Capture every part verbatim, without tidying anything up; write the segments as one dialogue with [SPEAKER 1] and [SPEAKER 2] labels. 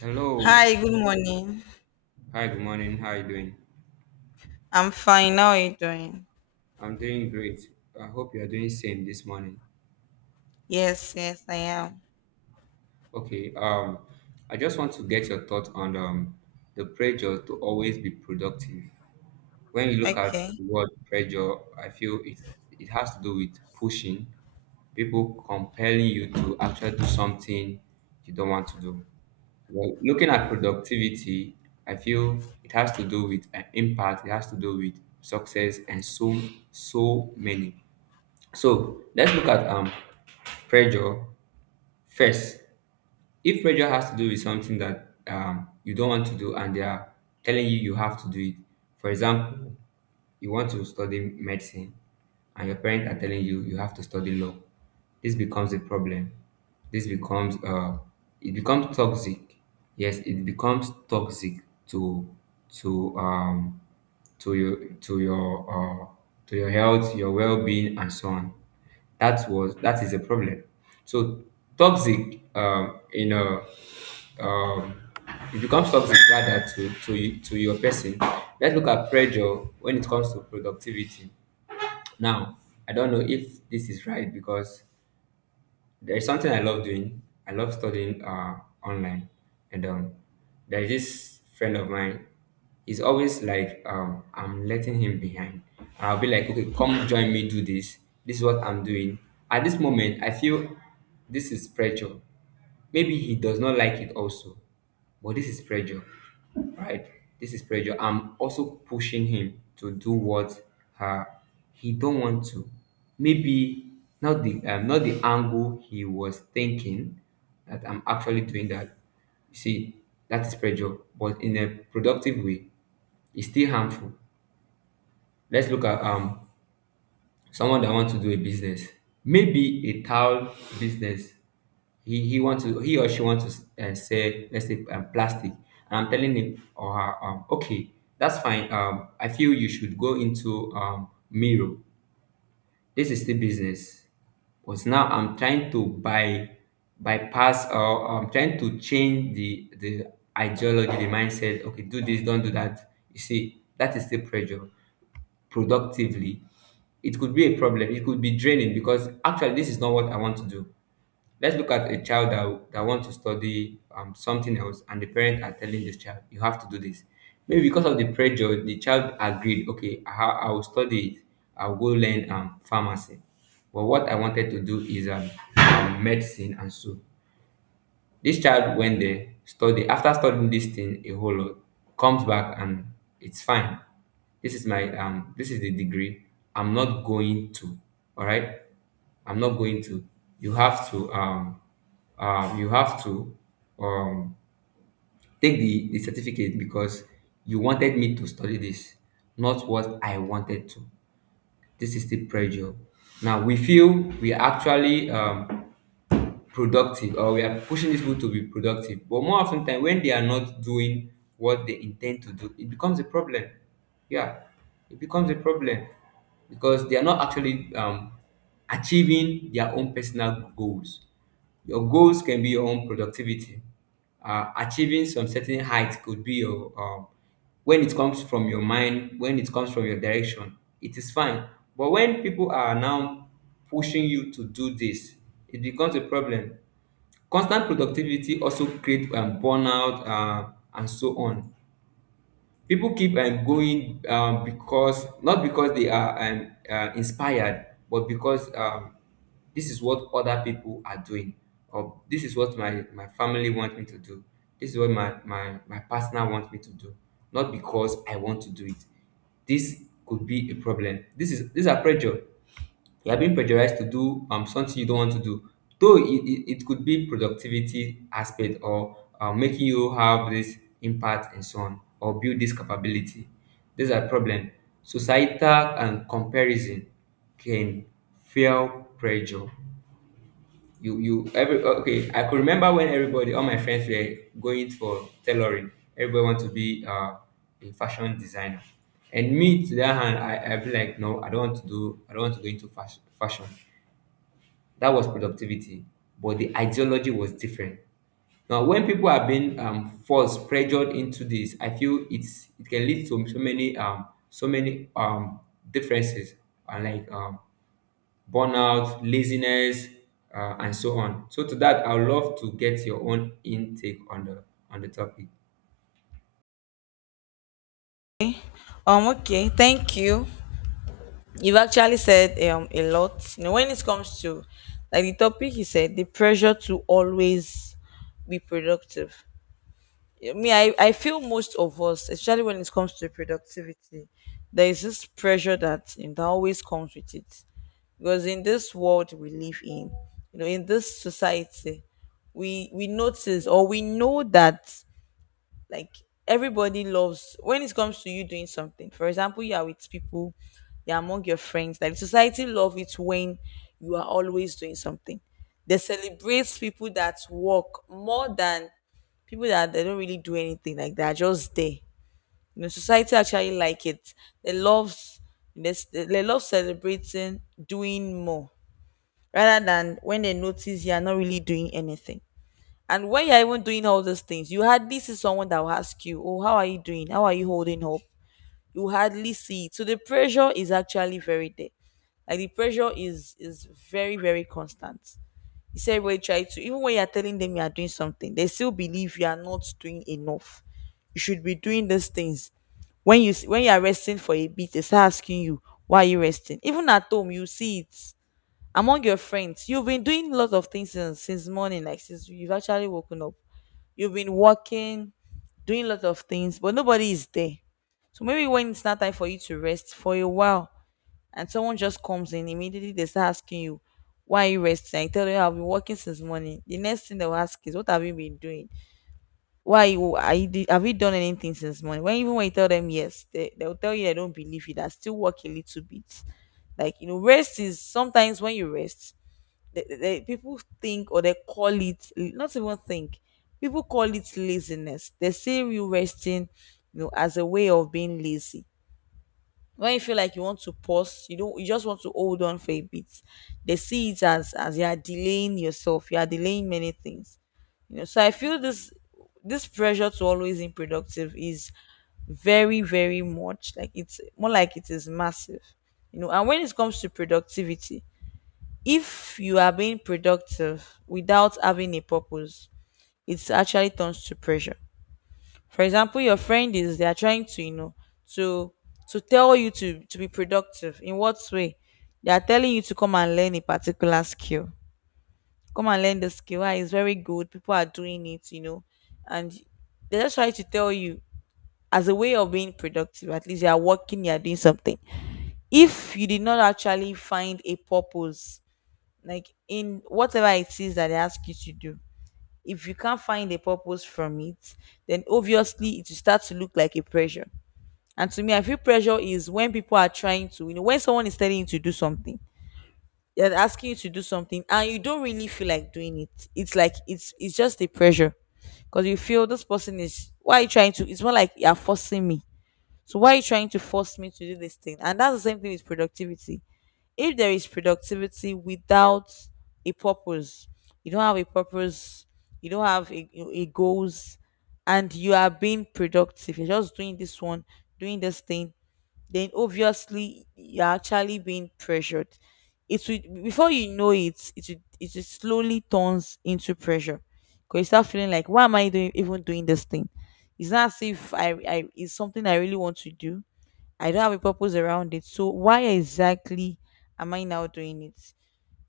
[SPEAKER 1] Hello.
[SPEAKER 2] Hi, good morning.
[SPEAKER 1] Hi, good morning. How are you doing?
[SPEAKER 2] I'm fine. How are you doing?
[SPEAKER 1] I'm doing great. I hope you are doing same this morning.
[SPEAKER 2] Yes, yes, I am.
[SPEAKER 1] Okay. Um, I just want to get your thoughts on um the pressure to always be productive. When you look at
[SPEAKER 2] Okay.
[SPEAKER 1] the word pressure, I feel it's it has to do with pushing people, compelling you to actually do something you don't want to do. Well, looking at productivity, I feel it has to do with an impact. It has to do with success and so so many. So let's look at um pressure first. If pressure has to do with something that um, you don't want to do and they are telling you you have to do it, for example, you want to study medicine and your parents are telling you you have to study law, this becomes a problem. This becomes uh it becomes toxic. Yes, it becomes toxic to to um to your to your uh, to your health, your well-being, and so on. That was that is a problem. So toxic, um, you know um, it becomes toxic rather to to y- to your person. Let's look at pressure when it comes to productivity. Now, I don't know if this is right because there is something I love doing. I love studying uh, online, and um, there is this friend of mine. He's always like, um, I'm letting him behind. I'll be like, okay, come join me, do this. This is what I'm doing. At this moment, I feel this is pressure. Maybe he does not like it also. But this is pressure, right? This is pressure. I'm also pushing him to do what uh, he don't want to. Maybe not the um, not the angle he was thinking that I'm actually doing that. You see, that is pressure, but in a productive way, it's still harmful. Let's look at um someone that wants to do a business, maybe a tile business. He he wants to he or she wants to uh, sell, let's say, um, plastic, and I'm telling him or her, um, okay, that's fine. um I feel you should go into um mirror. This is the business. But now I'm trying to buy, bypass, or I'm trying to change the the ideology, the mindset. Okay, do this, don't do that. You see, that is still pressure productively. It could be a problem. It could be draining because actually this is not what I want to do. Let's look at a child that, that wants to study um, something else, and the parents are telling this child you have to do this. Maybe because of the pressure, the child agreed. Okay, i, ha- I will study it. I'll go learn um, pharmacy, but what I wanted to do is um, um, medicine. And so this child, when dey study, after studying this thing a whole lot, comes back and it's fine. This is my um this is the degree. I'm not going to. Alright? I'm not going to. You have to um um you have to um take the, the certificate because you wanted me to study this, not what I wanted to. This is the pressure. Now we feel we are actually um productive, or we are pushing these people to be productive, but more often than when they are not doing what they intend to do, it becomes a problem. Yeah, it becomes a problem because they are not actually um achieving their own personal goals. Your goals can be your own productivity. Uh, achieving some certain height could be your um, when it comes from your mind, when it comes from your direction, it is fine. But when people are now pushing you to do this, it becomes a problem. Constant productivity also create um, burnout uh, and so on. People keep um, going um, because not because they are um, uh, inspired, but because um, this is what other people are doing, or this is what my my family want me to do. This is what my my my partner wants me to do, not because I want to do it. This could be a problem. This is These are pressure. You are being pressurized to do um something you don't want to do. Though it, it, it could be productivity aspect, or uh, making you have this impact and so on, or build this capability, these are problem. Societal and comparison can fuel pressure. you you every Oh, okay, I could remember when everybody, all my friends, were going for tailoring. Everybody want to be uh, a fashion designer, and me to that hand, i i be like, no, I don't want to do, I don't want to go into fashion fashion. That was productivity, but the ideology was different. Now when people are being um forced, pressured into this, I feel it's it can lead to so many um so many um differences, and like um burnout, laziness, uh, and so on. So to that, I would love to get your own intake on the on the topic.
[SPEAKER 2] Um, okay, thank you. You've actually said um a lot. You know, when it comes to like the topic you said, the pressure to always be productive. I mean, I, I feel most of us, especially when it comes to productivity, there is this pressure that you know, that always comes with it. Because in this world we live in, you know, in this society, we we notice or we know that like everybody loves when it comes to you doing something. For example, you are with people, you're among your friends, like society love it when you are always doing something. They celebrate people that work more than people that they don't really do anything, like they're just there. You know, society actually like it. They love, they, they love celebrating doing more, rather than when they notice you're not really doing anything. And when you're even doing all these things, you hardly see someone that will ask you, oh, how are you doing? How are you holding up? You hardly see it. So the pressure is actually very there. Like the pressure is is very, very constant. You see everybody try to, even when you're telling them you are doing something, they still believe you are not doing enough. You should be doing these things. When you s- when you are resting for a bit, they start asking you, why are you resting? Even at home, you see it among your friends. You've been doing a lot of things since, since morning, like since you've actually woken up. You've been working, doing a lot of things, but nobody is there. So maybe when it's not time for you to rest for a while, and someone just comes in immediately, they start asking you, "Why are you resting?" I tell you, I've been working since morning. The next thing they'll ask is, "What have you been doing? Why you are you do- Have you done anything since morning?" When even when you tell them yes, they they'll tell you they don't believe you. That still work a little bit. Like you know, rest is sometimes when you rest they, they, people think, or they call it, not even think, people call it laziness. They say you resting, you know, as a way of being lazy. When you feel like you want to pause, you don't you just want to hold on for a bit, they see it as as you are delaying yourself, you are delaying many things. You know, so I feel this, this pressure to always be productive is very, very much, like it's more like it is massive. You know, and when it comes to productivity, if you are being productive without having a purpose, it actually turns to pressure. For example, your friend is, they are trying to, you know, to to tell you to to be productive. In what way? They are telling you to come and learn a particular skill. Come and learn the skill. Ah, it's very good. People are doing it, you know. And they just try to tell you as a way of being productive. At least you are working, you are doing something. If you did not actually find a purpose, like in whatever it is that they ask you to do, if you can't find a purpose from it, then obviously it will start to look like a pressure. And to me, I feel pressure is when people are trying to, you know, when someone is telling you to do something, they're asking you to do something and you don't really feel like doing it, it's like, it's it's just a pressure. Because you feel this person is, why are you trying to, it's more like you're forcing me. So why are you trying to force me to do this thing? And that's the same thing with productivity. If there is productivity without a purpose, you don't have a purpose, you don't have a, a goals, and you are being productive, you're just doing this one, doing this thing, then obviously you're actually being pressured. It will, before you know it, it will, it will slowly turns into pressure. Because you start feeling like, why am I doing even doing this thing? It's not as if i, I, it's something I really want to do. I don't have a purpose around it. So why exactly am I now doing it?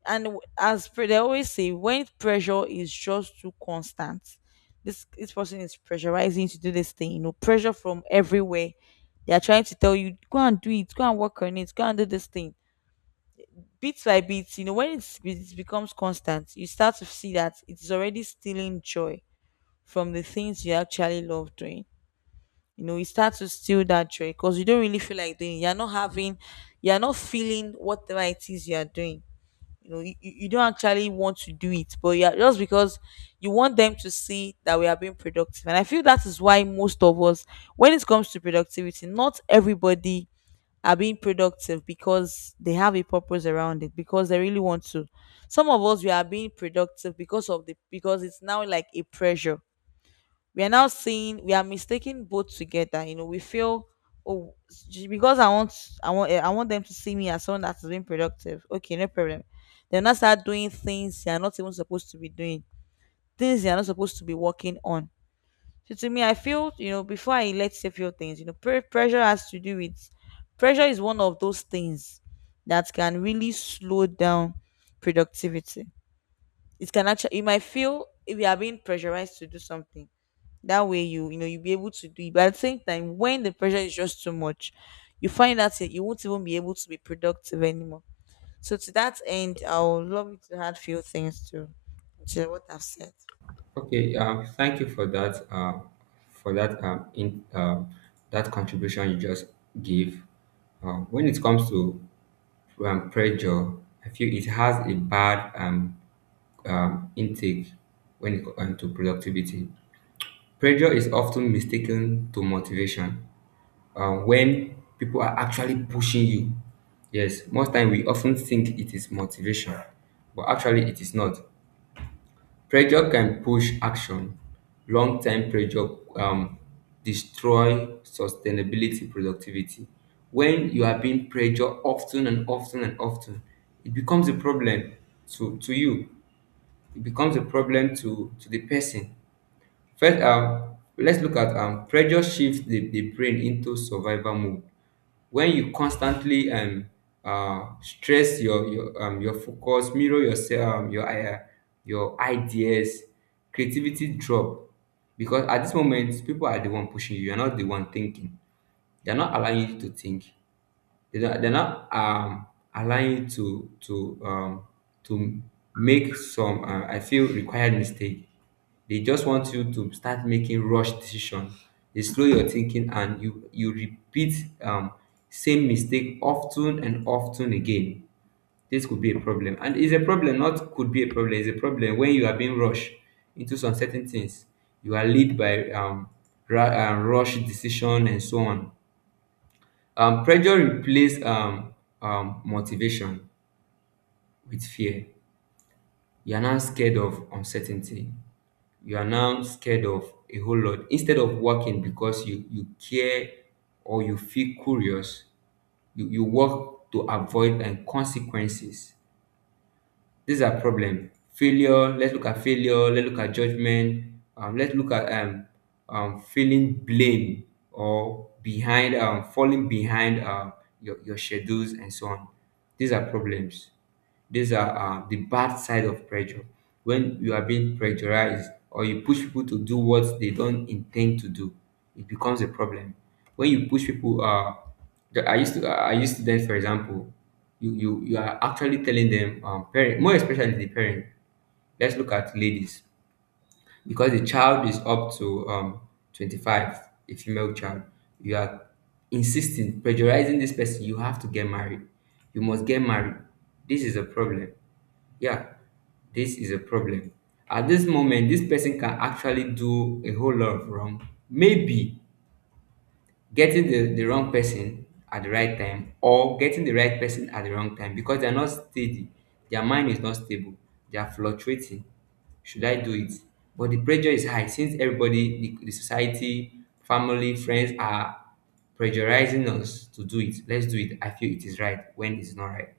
[SPEAKER 2] And w- as pre- They always say, when pressure is just too constant, this this person is pressurizing you to do this thing. You know, pressure from everywhere. They are trying to tell you, go and do it, go and work on it, go and do this thing. Bit by bit, you know, when it's, it becomes constant, you start to see that it's already stealing joy from the things you actually love doing. You know, you start to steal that joy because you don't really feel like doing it. You're not having, you're not feeling whatever it is you're doing. You know, you, you you don't actually want to do it, but yeah, just because you want them to see that we are being productive. And I feel that is why most of us, when it comes to productivity, not everybody are being productive because they have a purpose around it, because they really want to. Some of us we are being productive because of the, because it's now like a pressure. We are now seeing, we are mistaking both together. You know, we feel, oh, j- because I want, i want eh, I want them to see me as someone that is being productive. Okay, no problem. They'll not start doing things they are not even supposed to be doing, things they are not supposed to be working on. So to me, I feel, you know, before I let say few things, you know pre- pressure has to do with, pressure is one of those things that can really slow down productivity. It can actually, you might feel if you are being pressurized to do something, that way you you know you'll be able to do it, but at the same time, when the pressure is just too much, you find out that you won't even be able to be productive anymore. So to that end, I would love you to add few things to to what I've said.
[SPEAKER 1] Okay, um, thank you for that, uh, for that um, in um that contribution you just gave. Um, when it comes to um, pressure, I feel it has a bad um, um, intake when it comes to productivity. Pressure is often mistaken to motivation. Um, when people are actually pushing you. Yes, most time we often think it is motivation, but actually it is not. Pressure can push action. Long time pressure um, destroy sustainability productivity. When you are being pressured often and often and often, it becomes a problem to, to you. It becomes a problem to, to the person. First, um, let's look at um, pressure shifts the, the brain into survival mode. When you constantly um, uh, stress your your, um, your focus, mirror yourself, um, your uh, your ideas, creativity drop. Because at this moment, people are the one pushing you. You're not the one thinking. They're not allowing you to think. They don't- they're not um, allowing you to to um, to make some uh, I feel required mistake. They just want you to start making rush decision. They slow your thinking, and you you repeat um, same mistake often and often again. This could be a problem, and it's a problem. Not could be a problem. It's a problem when you are being rushed into some certain things. You are led by um, ra- uh, rush decision and so on. Um pressure replaces um um motivation with fear. You are now scared of uncertainty. You are now scared of a whole lot. Instead of working because you you care or you feel curious, you you work to avoid and consequences. These are problem. Failure. Let's look at failure. Let's look at judgment. Um, let's look at um, um, feeling blame or behind, um, falling behind um, your, your schedules and so on. These are problems. These are uh, the bad side of pressure. When you are being pressurized, or you push people to do what they don't intend to do, it becomes a problem. When you push people uh, that I used to I used to then, for example, you you you are actually telling them, um parent, more especially the parent. Let's look at ladies because the child is up to um twenty-five, a female child. You are insisting, pressurizing this person. You have to get married. You must get married. This is a problem. Yeah, this is a problem. At this moment, this person can actually do a whole lot of wrong. Maybe getting the, the wrong person at the right time, or getting the right person at the wrong time, because they're not steady. Their mind is not stable. They are fluctuating. Should I do it? But the pressure is high since everybody, the, the society, family, friends, are pressurizing us to do it. Let's do it. I feel it is right when it's not right.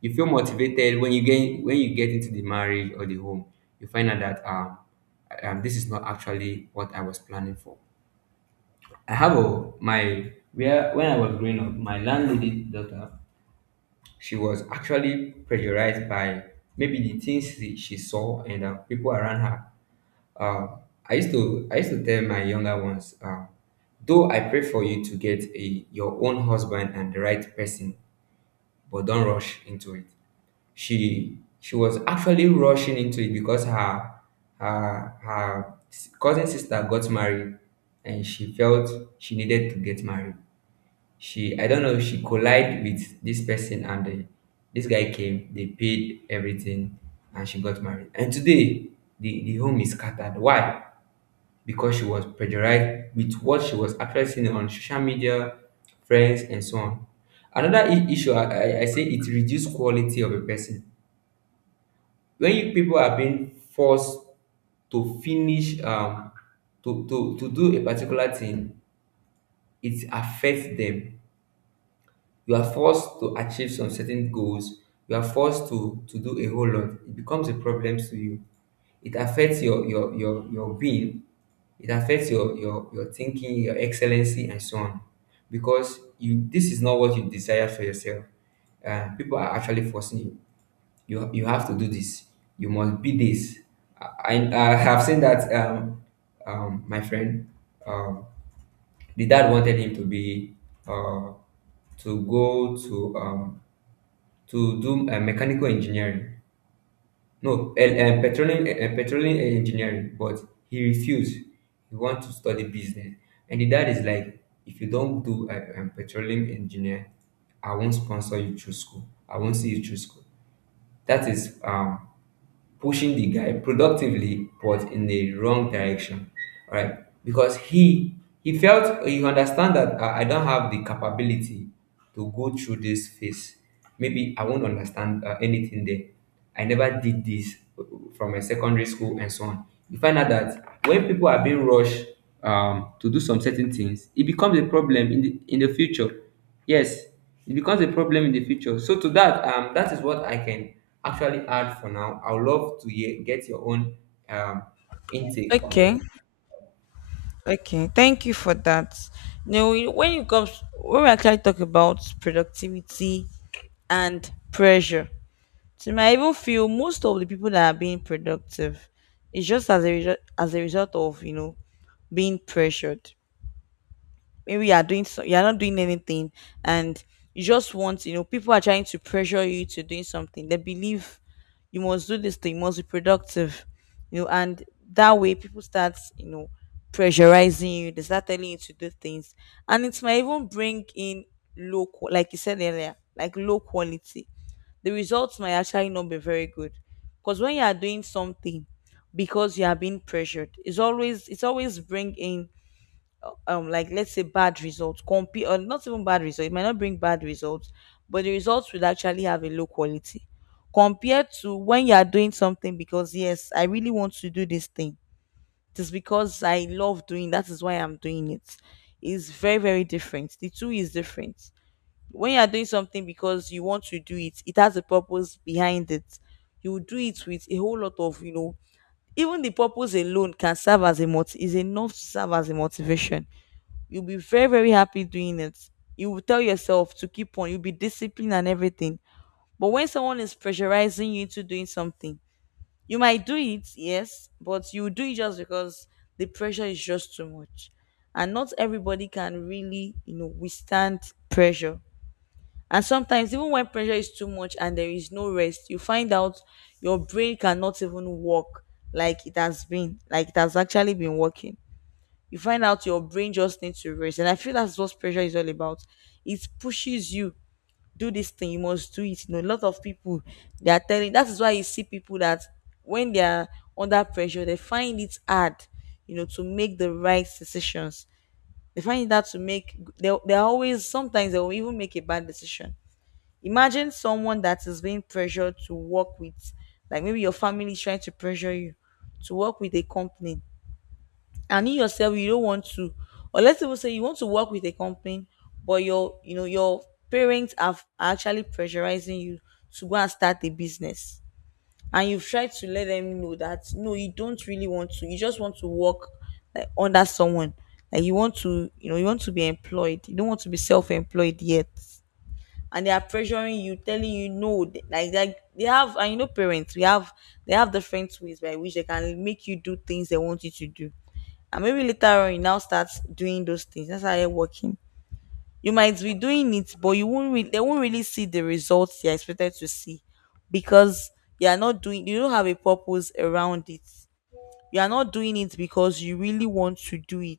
[SPEAKER 1] You feel motivated when you get, when you get into the marriage or the home. You find out that um, um, this is not actually what I was planning for. I have a my where when I was growing up, my landlady daughter, she was actually pressurized by maybe the things she, she saw, and uh, people around her. Uh, I used to I used to tell my younger ones, uh, though I pray for you to get a your own husband and the right person, but don't rush into it. She she was actually rushing into it because her her her s- cousin sister got married, and she felt she needed to get married. She, I don't know, she collided with this person, and the, this guy came. They paid everything and she got married. And today the the home is scattered. Why? Because she was pressurized with what she was actually seeing on social media, friends, and so on. Another i- issue, I, I I say it reduces quality of a person. When you, people are being forced to finish um, to, to, to do a particular thing, it affects them. You are forced to achieve some certain goals, you are forced to to do a whole lot. It becomes a problem to you. It affects your your your, your being. It affects your, your your thinking, your excellency, and so on, because you, this is not what you desire for yourself. Uh, people are actually forcing you. You you have to do this. You must be this. I i, I have seen that um um my friend, um the dad wanted him to be uh, to go to um, to do uh, mechanical engineering, no, and, uh, petroleum uh, petroleum engineering, but he refused. He want to study business, and the dad is like, if you don't do a um, petroleum engineer, I won't sponsor you through school. I won't see you through school. That is um, pushing the guy productively, but in the wrong direction. All right? Because he he felt uh, he understand that uh, I don't have the capability to go through this phase. Maybe I won't understand uh, anything there. I never did this uh, from a secondary school and so on. You find out that when people are being rushed um, to do some certain things, it becomes a problem in the in the future. Yes, it becomes a problem in the future. So to that, um, that is what I can actually add for now. I would love to hear, get your own um intake on
[SPEAKER 2] Okay,
[SPEAKER 1] the.
[SPEAKER 2] okay. Thank you for that. Now, when it comes, when we actually talk about productivity and pressure, so you might even feel most of the people that are being productive is just as a result, as a result of, you know, being pressured. Maybe you are doing, so you're not doing anything, and you just want, you know, people are trying to pressure you to doing something they believe you must do this thing, you must be productive, you know. And that way people start, you know, pressurizing you, they start telling you to do things. And it might even bring in low qua- like you said earlier, like low quality. The results might actually not be very good, because when you are doing something because you are being pressured, it's always it's always bringing, um like let's say bad results, compete, or not even bad results, it might not bring bad results, but the results will actually have a low quality compared to when you are doing something because, yes, I really want to do this thing, it is because I love doing, that is why I'm doing it. It's very, very different, the two is different. When you are doing something because you want to do it, it has a purpose behind it. You do it with a whole lot of, you know, even the purpose alone can serve as a mot- is enough to serve as a motivation. You'll be very, very happy doing it. You will tell yourself to keep on. You'll be disciplined and everything. But when someone is pressurizing you into doing something, you might do it, yes, but you do it just because the pressure is just too much. And not everybody can really, you know, withstand pressure. And sometimes, even when pressure is too much and there is no rest, you find out your brain cannot even work like it has been, like it has actually been working. You find out your brain just needs to rest. And I feel that's what pressure is all about. It pushes you, do this thing, you must do it. You know, a lot of people they are telling, that is why you see people that when they are under pressure, they find it hard, you know, to make the right decisions. They find it hard to make, they they always, sometimes they will even make a bad decision. Imagine someone that is being pressured to work with, like maybe your family is trying to pressure you to work with a company and you yourself you don't want to. Or let's even say you want to work with a company but your you know your parents have are actually pressurizing you to go and start a business, and you've tried to let them know that no, you don't really want to, you just want to work like under someone. Like you want to, you know you want to be employed, you don't want to be self-employed yet, and they are pressuring you telling you no. th- like like they have, and you know parents we have, they have different ways by which they can make you do things they want you to do. And maybe later on you now start doing those things. That's how you're working. You might be doing it but you won't really, they won't really see the results you're expected to see, because you are not doing, you don't have a purpose around it. You are not doing it because you really want to do it.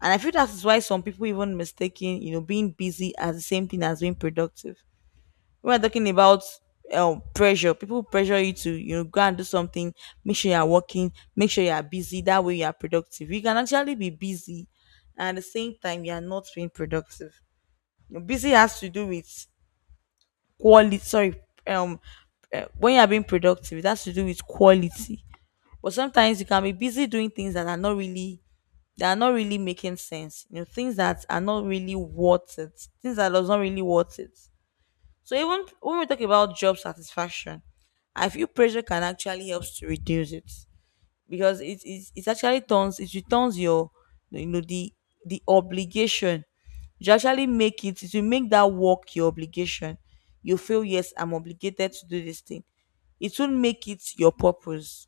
[SPEAKER 2] And I feel that is why some people even mistaking, you know being busy as the same thing as being productive. We're talking about um pressure, people pressure you to, you know go and do something, make sure you're working, make sure you're busy. That way you are productive. You can actually be busy, and at the same time you are not being productive. You know, busy has to do with quality. Sorry, um, uh, when you are being productive, it has to do with quality. But sometimes you can be busy doing things that are not really, that are not really making sense. You know, things that are not really worth it. Things that does not really worth it. So even when we talk about job satisfaction, I feel pressure can actually help to reduce it because it it, it actually turns it returns your, you know, the the obligation. You actually make it it you make that work your obligation, you feel yes, I'm obligated to do this thing. It will make it your purpose.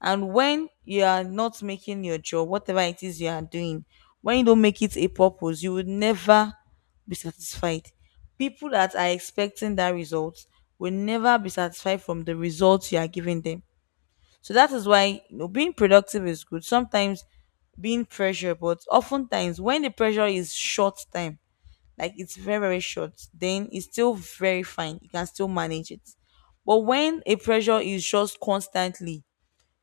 [SPEAKER 2] And when you are not making your job, whatever it is you are doing, when you don't make it a purpose, you will never be satisfied. People that are expecting that result will never be satisfied from the results you are giving them. So that is why, you know, being productive is good. Sometimes being pressure, but oftentimes when the pressure is short time, like it's very, very short, then it's still very fine. You can still manage it. But when a pressure is just constantly,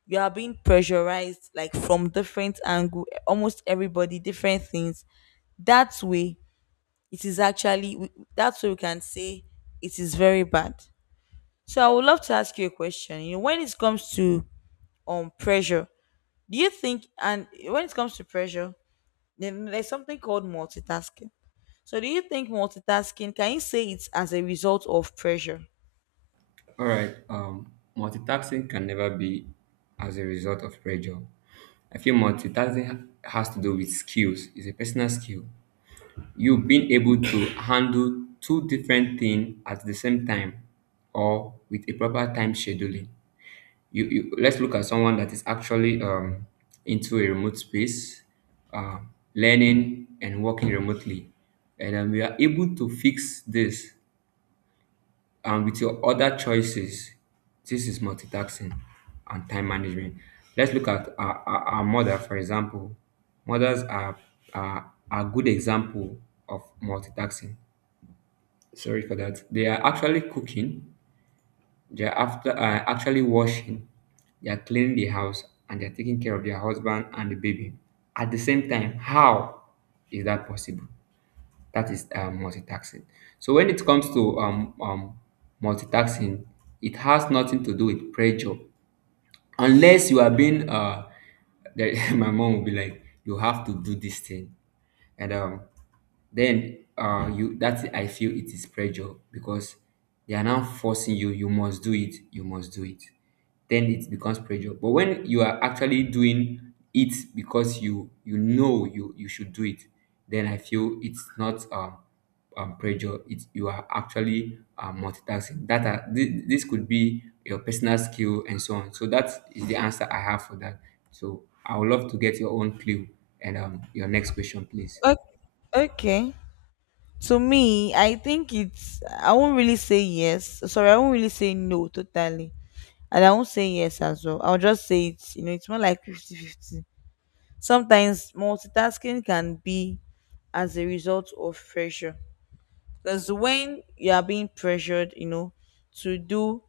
[SPEAKER 2] you are being pressurized like from different angle, almost everybody different things, that way it is actually we- that's why we can say it is very bad. So I would love to ask you a question. You know, when it comes to um pressure, do you think, and when it comes to pressure, then there's something called multitasking. So do you think multitasking, can you say it's as a result of pressure?
[SPEAKER 1] All right. Um, multitasking can never be as a result of pressure. I feel multitasking ha- has to do with skills. It's a personal skill. You being able to handle two different things at the same time, or with a proper time scheduling. You, you let's look at someone that is actually um, into a remote space, uh, learning and working remotely, and um, we are able to fix this and with your other choices. This is multitasking and time management. Let's look at our, our, our mother, for example. Mothers are, are are a good example of multitasking. Sorry for that. They are actually cooking. They are after uh, actually washing. They are cleaning the house and they are taking care of their husband and the baby at the same time. How is that possible? That is um, multitasking. So when it comes to um, um, multitasking, it has nothing to do with pressure, unless you are being. Uh, that my mom will be like, "You have to do this thing," and um, then uh, you, that I feel it is pressure because they are now forcing you. You must do it. You must do it. Then it becomes pressure. But when you are actually doing it because you you know you you should do it, then I feel it's not um um, pressure, it's you are actually uh, multitasking. That are, thi- this could be your personal skill and so on. So that is the answer I have for that. So I would love to get your own clue and um, your next question, please.
[SPEAKER 2] O- okay, to me, I think it's, I won't really say yes. Sorry, I won't really say no totally. And I won't say yes as well. I'll just say it's, you know, it's more like fifty-fifty. Sometimes multitasking can be as a result of pressure. Because when you are being pressured, you know, to do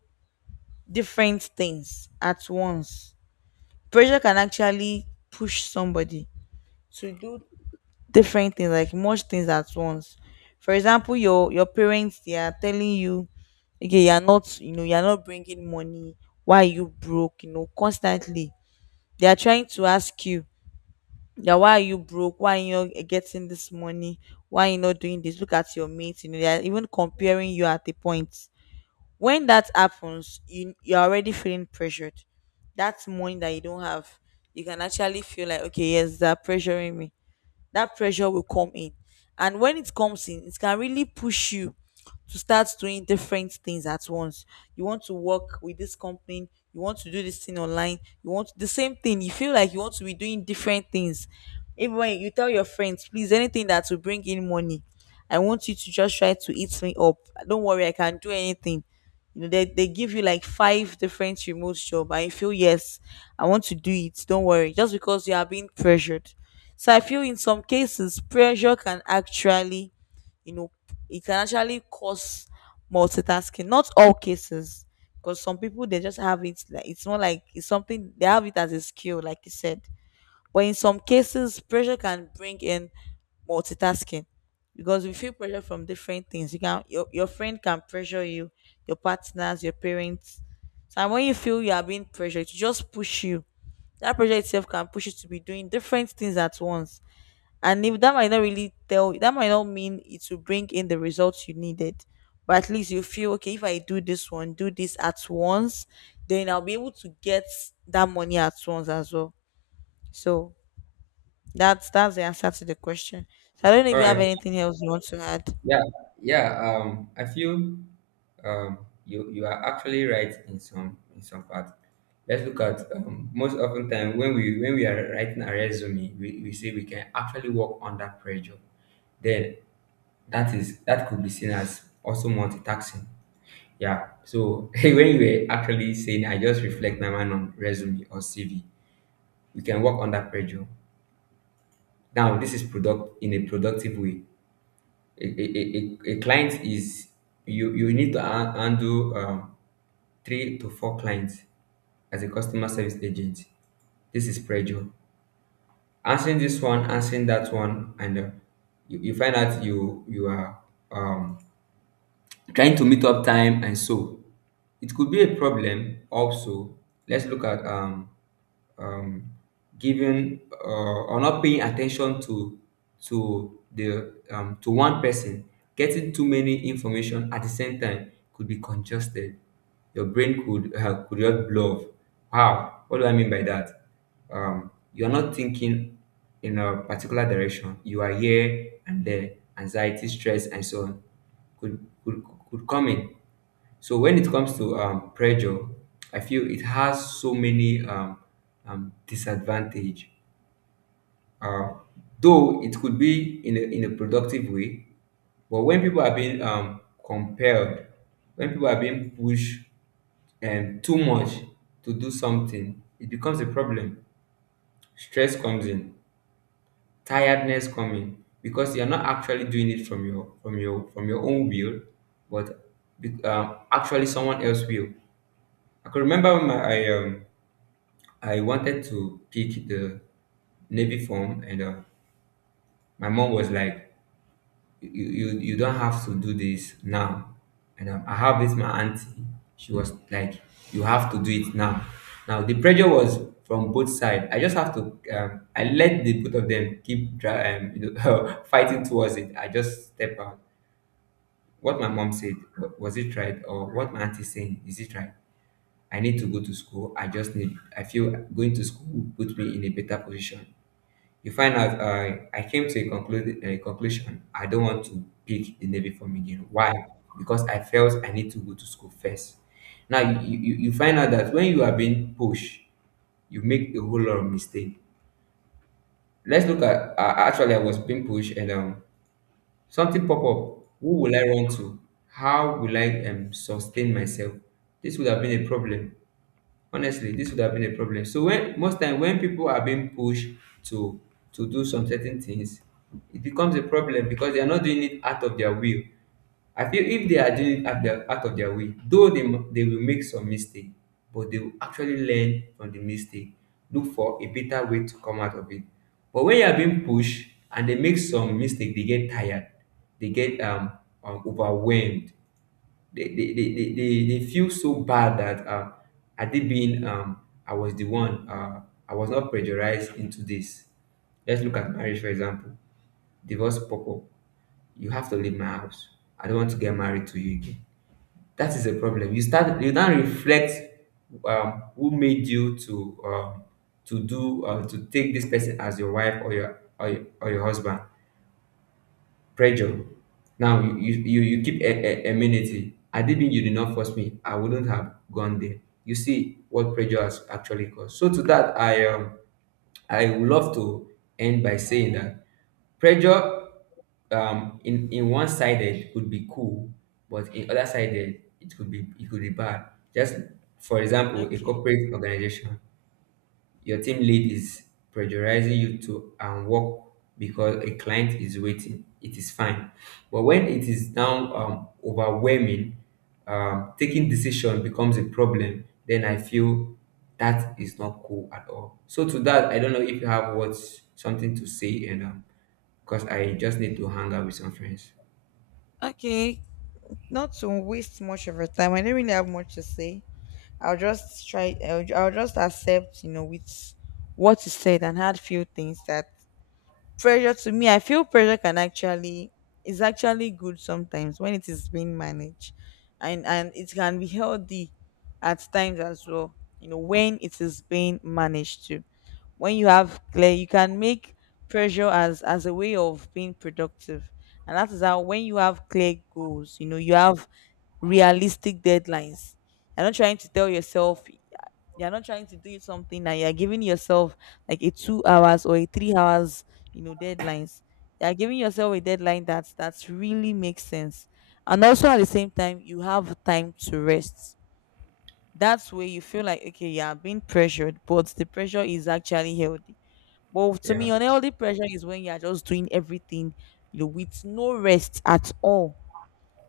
[SPEAKER 2] different things at once, pressure can actually push somebody to do different things, like much things at once. For example, your your parents, they are telling you, okay, you're not, you know you're not bringing money, why are you broke, you know, constantly they are trying to ask you, yeah, why are you broke, why are you not getting this money, why are you not doing this, look at your mates, you know, they are even comparing you. At the point when that happens, you, you're already feeling pressured. That money that you don't have, you can actually feel like, okay, yes, they're pressuring me, that pressure will come in. And when it comes in, it can really push you to start doing different things at once. You want to work with this company, you want to do this thing online, you want the same thing. You feel like you want to be doing different things. Even when you tell your friends, please, anything that will bring in money, I want you to just try to eat me up. Don't worry, I can do anything. You know, they, they give you like five different remote jobs. And you feel yes, I want to do it. Don't worry. Just because you are being pressured. So I feel in some cases pressure can actually, you know, it can actually cause multitasking. Not all cases, because some people they just have it. Like, it's not like it's something they have it as a skill, like you said. But in some cases, pressure can bring in multitasking, because we feel pressure from different things. You can, your, your friend can pressure you, your partners, your parents. So when you feel you are being pressured, it just push you. That pressure itself can push you to be doing different things at once. And if that, might not really tell, that might not mean it will bring in the results you needed, but at least you feel okay, if I do this one, do this at once, then I'll be able to get that money at once as well. So that's that's the answer to the question. So I don't know if
[SPEAKER 1] All
[SPEAKER 2] you have
[SPEAKER 1] right.
[SPEAKER 2] anything else you want to add.
[SPEAKER 1] Yeah. Yeah. Um, I feel um, you you are actually right in some in some part. Let's look at um, most often time when we when we are writing a resume, we, we say we can actually work under pressure. Then that is that could be seen as also multitasking. Yeah. So when you were actually saying, I just reflect my mind on resume or C V. We can work under pressure. Now, this is product in a productive way. A, a, a, a a client is, you you need to ha- handle um, three to four clients as a customer service agent. This is pressure. Answering this one, answering that one, and uh, you, you find out you you are um trying to meet up time, and so it could be a problem also. Let's look at um um, giving uh, or not paying attention to to the um, to one person. Getting too many information at the same time could be congested. Your brain could uh, could just blow up. How, what do I mean by that? Um, you're not thinking in a particular direction, you are here and there. Anxiety, stress, and so on could could, could come in. So when it comes to um, pressure, I feel it has so many um, um, disadvantage. Uh, though it could be in a, in a productive way, but when people are being um, compelled, when people are being pushed and too much to do something, it becomes a problem. Stress comes in, tiredness comes in, because you're not actually doing it from your from your from your own will, but be- um, actually someone else will. I could remember when my I, um, I wanted to pick the Navy form, and uh, my mom was like, you, you, you don't have to do this now. And um, I have this, my auntie, she was like, you have to do it now. Now, the pressure was from both sides. I just have to, um, I let the both of them keep dra- um, you know, fighting towards it. I just step out. What my mom said, wa- was it right? Or what my auntie saying, is it right? I need to go to school. I just need, I feel going to school will put me in a better position. You find out I I came to a conclude a conclusion. I don't want to pick the Navy form again. Why? Because I felt I need to go to school first. Now you, you, you find out that when you are being pushed, you make a whole lot of mistake. Let's look at uh, actually I was being pushed and um something pop up. Who will I run to? How will I um sustain myself? This would have been a problem. Honestly, this would have been a problem. So when most time, when people are being pushed to to do some certain things, it becomes a problem because they are not doing it out of their will. I feel if they are doing it out, their, out of their will, though they, m- they will make some mistake, but they will actually learn from the mistake, look for a better way to come out of it. But when you are being pushed and they make some mistake, they get tired, they get um, um overwhelmed. They they, they, they, they they feel so bad that uh I did being um, I was the one, uh, I was not pressurized into this. Let's look at marriage, for example. Divorce couple, you have to leave my house. I don't want to get married to you again. That is a problem. You start you now reflect um, who made you to um, to do uh, to take this person as your wife or your or your, or your husband. Pressure. Now you you you, you keep a, a amenity. Had it been you did not force me, I wouldn't have gone there. You see what pressure has actually caused. So to that, I um I would love to end by saying that pressure um in in one sided could be cool, but in other sided it could be it could be bad. Just for example, a
[SPEAKER 2] okay
[SPEAKER 1] corporate organization, your team lead is pressurizing you to and work because a client is waiting. It is fine. But when it is now um, overwhelming, um, taking decision becomes a problem, then I feel that is not cool at all. So to that, I don't know if you have what something to say, and um, because I just need to hang out with some friends.
[SPEAKER 2] okay not to waste much of your time, I don't really have much to say. I'll just try, i'll, I'll just accept, you know, with what you said, and add few things. That pressure, to me, I feel pressure can actually, is actually good sometimes when it is being managed, and and it can be healthy at times as well. You know, when it is being managed too, when you have clear, you can make pressure as as a way of being productive. And that is how, when you have clear goals, you know, you have realistic deadlines, you're not trying to tell yourself, you're not trying to do something that you're giving yourself like a two hours or a three hours, you know, deadlines. You're giving yourself a deadline that, that really makes sense. And also at the same time you have time to rest. That's where you feel like, okay, you are being pressured but the pressure is actually healthy. But to me,
[SPEAKER 1] Yeah.
[SPEAKER 2] unhealthy pressure is when you are just doing everything, you know, with no rest at all.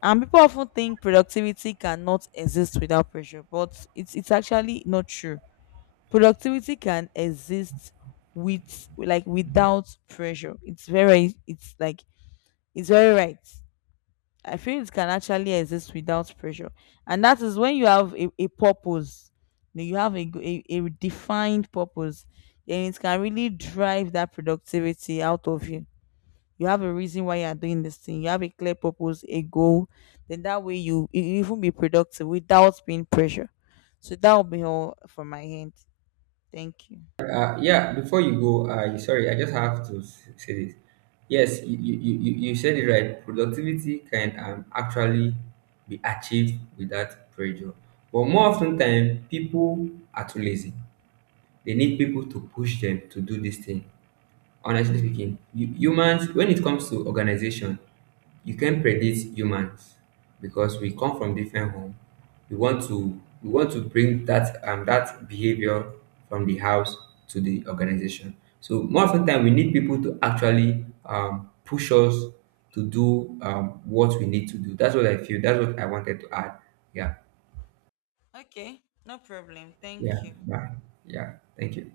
[SPEAKER 2] And people often think productivity cannot exist without pressure, but it's it's actually not true. Productivity can exist with, like, without pressure, it's very, it's like, it's very right. I feel it can actually exist without pressure. And that is when you have a, a purpose, you know, you have a, g- a, a defined purpose, then it can really drive that productivity out of you. You have a reason why you are doing this thing, you have a clear purpose, a goal, then that way you, you even be productive without being pressure. So that will be all for my hand. Thank you.
[SPEAKER 1] Uh, yeah, before you go, I sorry, I just have to s- say this. Yes, you, you, you, you you said it right. Productivity can um, actually be achieved without pressure. But more often time, people are too lazy. They need people to push them to do this thing. Honestly speaking, you, humans, when it comes to organization, you can predict humans because we come from different home. We want to we want to bring that um that behavior from the house to the organization. So more often than, we need people to actually um, push us to do um, what we need to do. That's what I feel. That's what I wanted to add. Yeah.
[SPEAKER 2] Okay, no problem. Thank
[SPEAKER 1] Yeah.
[SPEAKER 2] you.
[SPEAKER 1] Bye. Yeah. Thank you.